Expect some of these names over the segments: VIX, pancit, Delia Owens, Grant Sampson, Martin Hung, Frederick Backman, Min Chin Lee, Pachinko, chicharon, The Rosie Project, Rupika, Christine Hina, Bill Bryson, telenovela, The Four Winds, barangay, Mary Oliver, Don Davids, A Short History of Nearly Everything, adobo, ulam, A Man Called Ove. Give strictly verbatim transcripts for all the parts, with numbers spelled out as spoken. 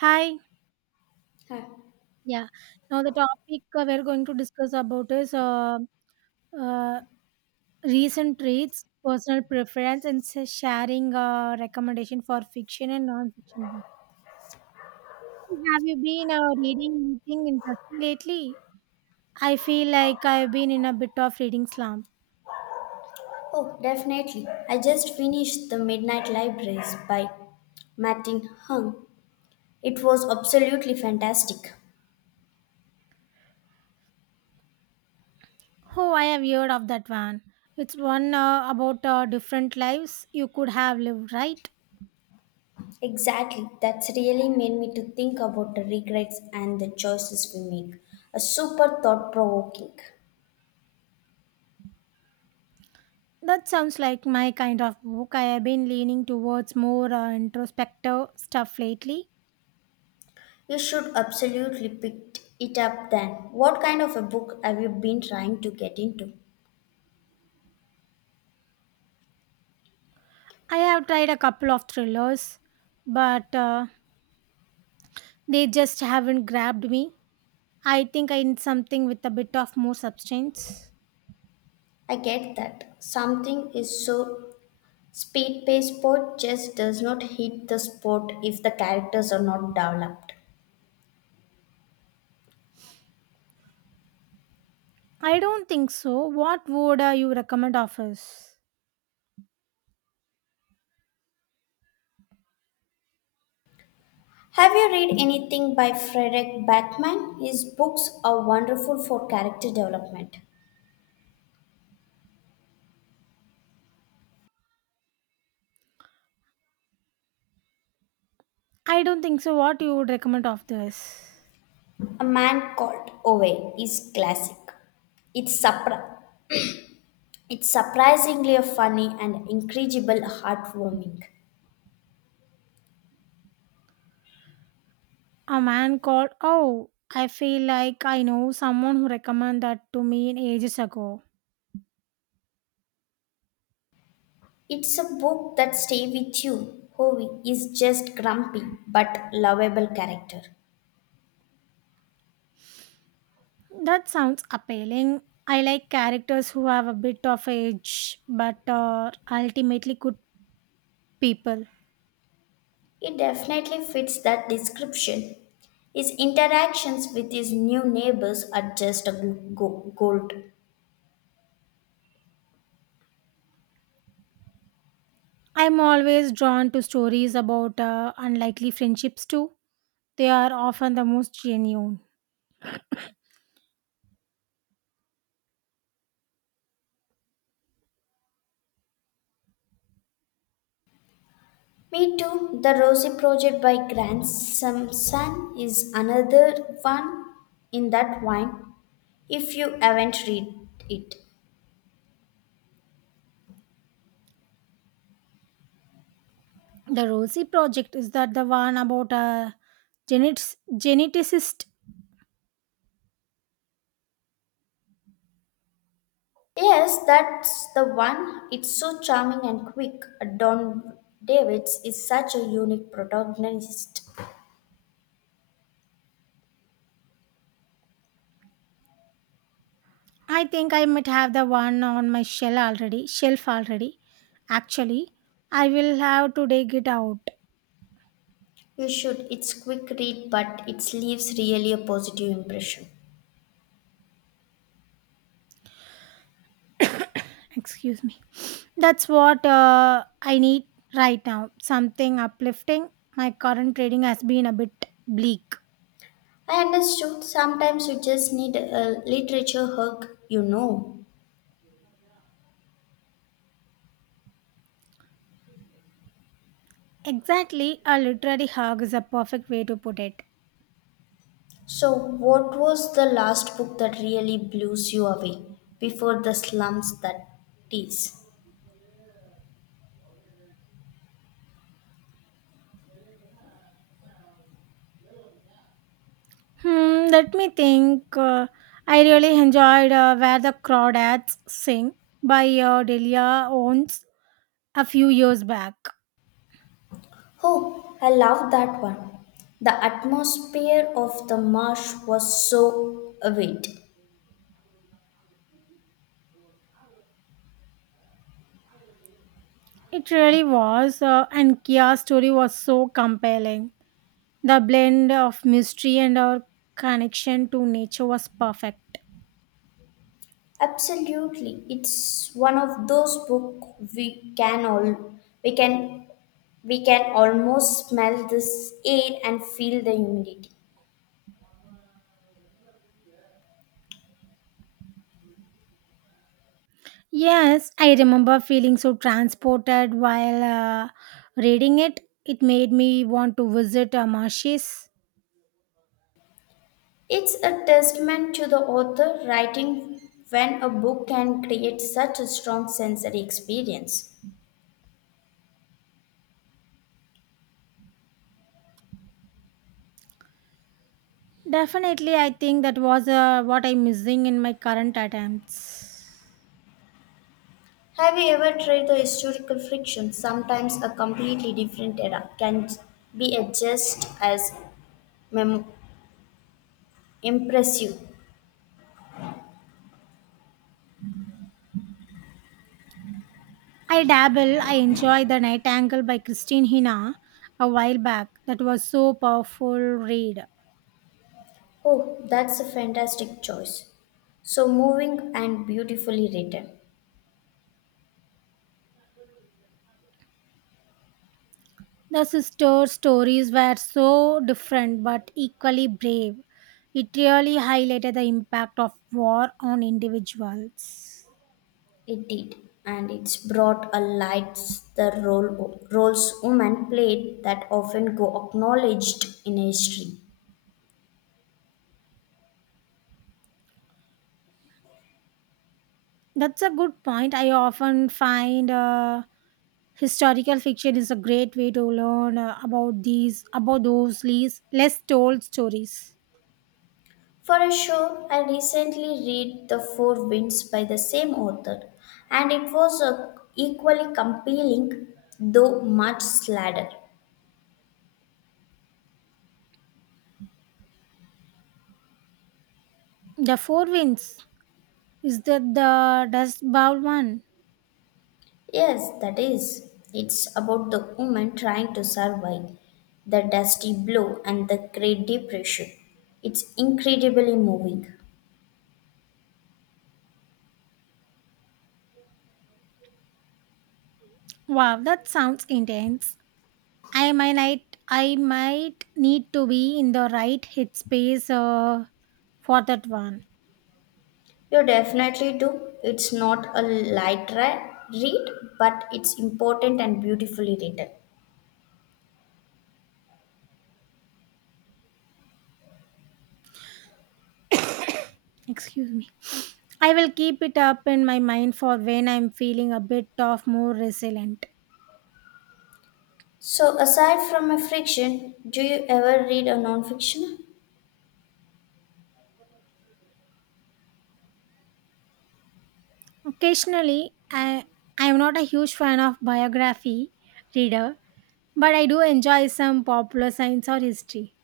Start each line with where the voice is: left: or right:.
right: Hi.
left: Huh.
right: Yeah. Now the topic uh, we're going to discuss about is uh, uh, recent traits, personal preference, and sa- sharing uh, recommendation for fiction and non-fiction books. Have you been uh, reading anything interesting lately? I feel like I've been in a bit of reading slump.
left: Oh, definitely. I just finished The Midnight Libraries by Martin Hung. It was absolutely fantastic.
right: Oh, I have heard of that one. It's one uh, about uh, different lives you could have lived, right?
left: Exactly. That's really made me to think about the regrets and the choices we make. A super thought provoking.
right: That sounds like my kind of book. I have been leaning towards more uh, introspective stuff lately.
left: You should absolutely pick it up then. What kind of a book have you been trying to get into?
right: I have tried a couple of thrillers, but uh, they just haven't grabbed me. I think I need something with a bit of more substance.
left: I get that. Something is so speed based sport just does not hit the sport if the characters are not developed.
right: I don't think so. What would uh, you recommend of us?
left: Have you read anything by Frederick Backman? His books are wonderful for character development.
right: I don't think so. What you would recommend of this?
left: A Man Called Ove is classic. It's, surpri- it's surprisingly funny and incredible heartwarming.
right: A man called. Oh, I feel like I know someone who recommended that to me ages ago.
left: It's a book that stays with you. Ove is just grumpy but lovable character.
right: That sounds appealing. I like characters who have a bit of edge but are ultimately good people.
left: It definitely fits that description. His interactions with his new neighbors are just a g- go- gold.
right: I'm always drawn to stories about uh, unlikely friendships too. They are often the most genuine.
left: Me too. The Rosie Project by Grant Sampson is another one in that wine. If you haven't read it,
right: The Rosie project is that the one about a genet- geneticist.
left: yes, that's the one. It's so charming and quick. Don Davids is such a unique protagonist.
right: I think I might have the one on my shell already, shelf already. Actually, I will have to dig it out.
left: You should. It's quick read, but it leaves really a positive impression.
right: Excuse me, that's what uh, I need right now, something uplifting. My current trading has been a bit bleak.
left: I understood. Sometimes you just need a literature hug, you know.
right: Exactly, a literary hug is a perfect way to put it.
left: So, what was the last book that really blows you away before the slums that tease?
right: Hmm, let me think. uh, I really enjoyed uh, Where the Crawdads Sing by uh, Delia Owens a few years back.
left: Oh, I love that one. The atmosphere of the marsh was so avid.
right: It really was, uh, and Kia's story was so compelling. The blend of mystery and our connection to nature was perfect.
left: Absolutely, it's one of those books we can all we can we can almost smell this air and feel the humidity.
right: Yes, I remember feeling so transported while uh, reading it. It made me want to visit uh, marshes.
left: It's a testament to the author writing when a book can create such a strong sensory experience.
right: Definitely, I think that was uh, what I'm missing in my current attempts.
left: Have you ever tried the historical fiction? Sometimes a completely different era can be just as mem- impressive.
right: I dabble, I enjoy The Night Angle by Christine Hina a while back. That was so powerful read.
left: Oh, that's a fantastic choice. So moving and beautifully written.
right: The sister stories were so different but equally brave. It really highlighted the impact of war on individuals.
left: It did, and it's brought a light the role roles women played that often go acknowledged in history.
right: That's a good point. I often find uh, historical fiction is a great way to learn uh, about these about those least, less told stories.
left: For a show, I recently read The Four Winds by the same author, and it was a equally compelling, though much sladder.
right: The Four Winds, is that the Dust Bowl one?
left: Yes, that is. It's about the woman trying to survive the dusty blow and the Great Depression. It's incredibly moving.
right: Wow, that sounds intense. I might not- I might need to be in the right headspace uh, for that one.
left: You definitely do. It's not a light ra- read, but it's important and beautifully written.
right: Excuse me. I will keep it up in my mind for when I'm feeling a bit of more resilient.
left: So, aside from a fiction, do you ever read a non-fiction?
right: Occasionally, I I am not a huge fan of biography reader, but I do enjoy some popular science or history.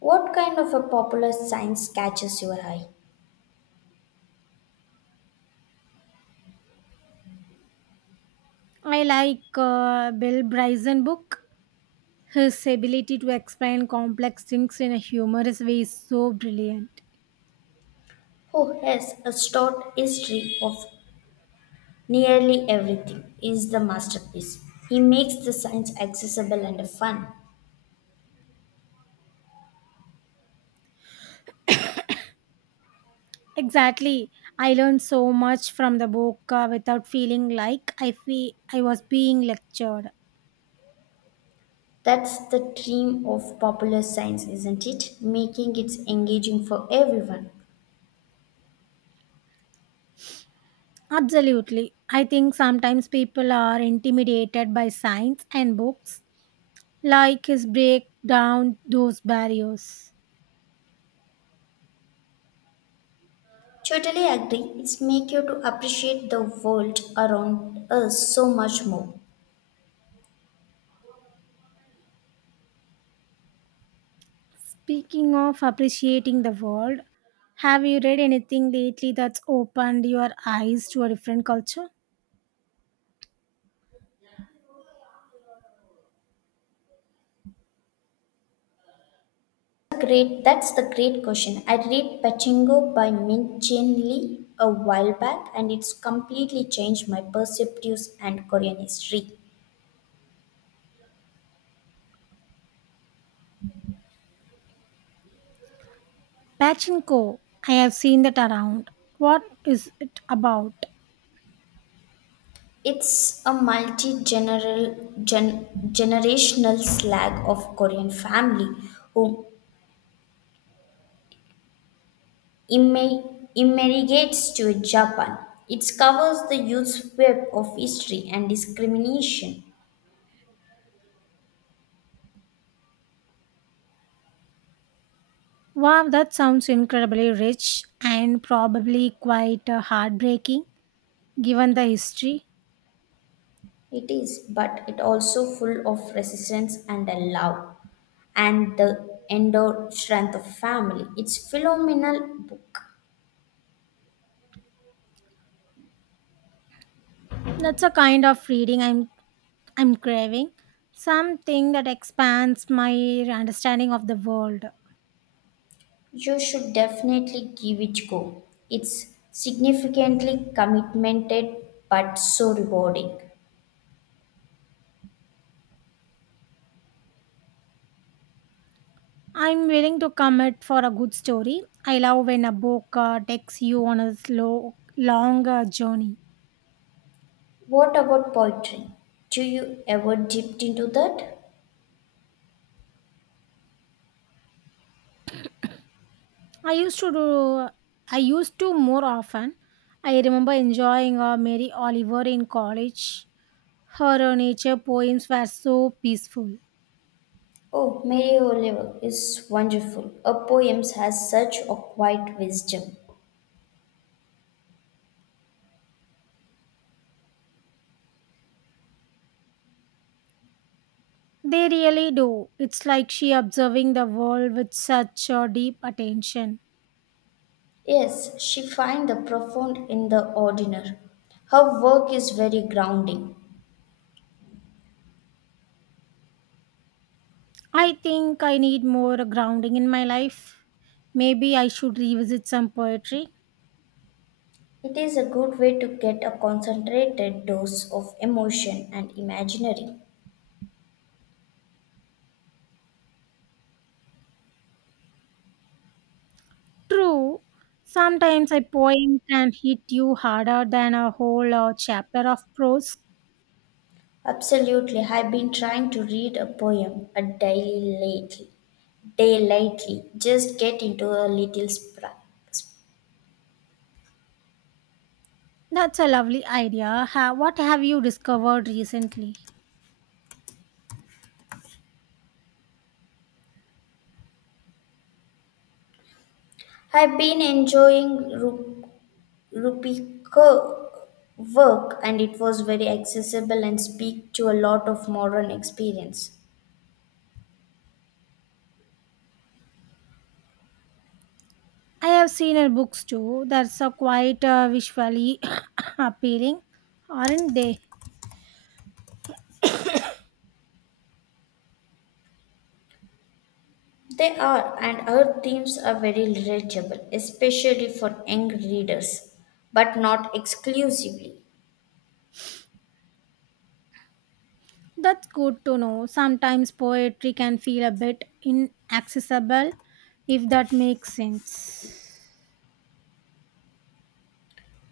left: What kind of a popular science catches your eye?
right: I like uh, Bill Bryson book. His ability to explain complex things in a humorous way is so brilliant.
left: Oh, yes, a short history of nearly everything is the masterpiece. He makes the science accessible and fun.
right: Exactly, I learned so much from the book uh, without feeling like I feel I was being lectured.
left: That's the dream of popular science, isn't it? Making it engaging for everyone.
right: Absolutely. I think sometimes people are intimidated by science and books like his break down those barriers.
left: Totally agree. It's make you to appreciate the world around us so much more.
right: Speaking of appreciating the world, have you read anything lately that's opened your eyes to a different culture?
left: Great, that's the great question. I read Pachinko by Min Chin Lee a while back and it's completely changed my perspectives and Korean history.
right: Pachinko, I have seen that around. What is it about?
left: It's a multi generational slag of Korean family who immi- immigrates to Japan. It covers the youth's web of history and discrimination.
right: Wow, that sounds incredibly rich and probably quite uh, heartbreaking given the history.
left: It is, but it also full of resistance and a love and the endowed strength of family. It's phenomenal book.
right: That's a kind of reading I'm I'm craving. Something that expands my understanding of the world.
left: You should definitely give it go. It's significantly commitmented but so rewarding.
right: I'm willing to commit for a good story. I love when a book uh, takes you on a slow, long uh, journey.
left: What about poetry? Do you ever dipped into that?
right: I used to do, I used to more often. I remember enjoying uh, Mary Oliver in college. Her uh, nature poems were so peaceful.
left: Oh, Mary Oliver is wonderful. Her poems has such a quiet wisdom.
right: They really do. It's like she observing the world with such uh, deep attention.
left: Yes, she finds the profound in the ordinary. Her work is very grounding.
right: I think I need more grounding in my life. Maybe I should revisit some poetry.
left: It is a good way to get a concentrated dose of emotion and imaginary.
right: True, sometimes a poem can hit you harder than a whole uh, chapter of prose.
left: Absolutely, I've been trying to read a poem a daily lately. Day lately, just get into a little sprint.
right: That's a lovely idea. Ha- what have you discovered recently?
left: I've been enjoying Ru- Rupika work and it was very accessible and speak to a lot of modern experience.
right: I have seen in books too. That's a quite uh, visually appealing, aren't they?
left: They are, and our themes are very relatable, especially for young readers, but not exclusively.
right: That's good to know. Sometimes poetry can feel a bit inaccessible, if that makes sense.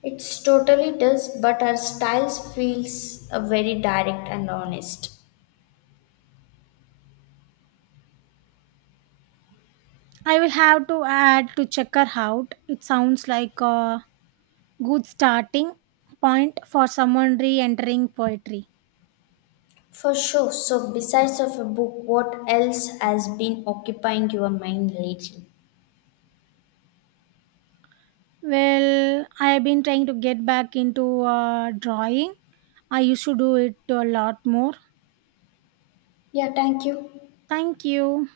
left: It's totally does, but our styles feels uh, very direct and honest.
right: I will have to add to check her out. It sounds like uh, good starting point for someone re-entering poetry.
left: For sure. So besides of a book, what else has been occupying your mind lately?
right: Well, I have been trying to get back into uh, drawing. I used to do it a lot more.
left: Yeah, thank you.
right: Thank you.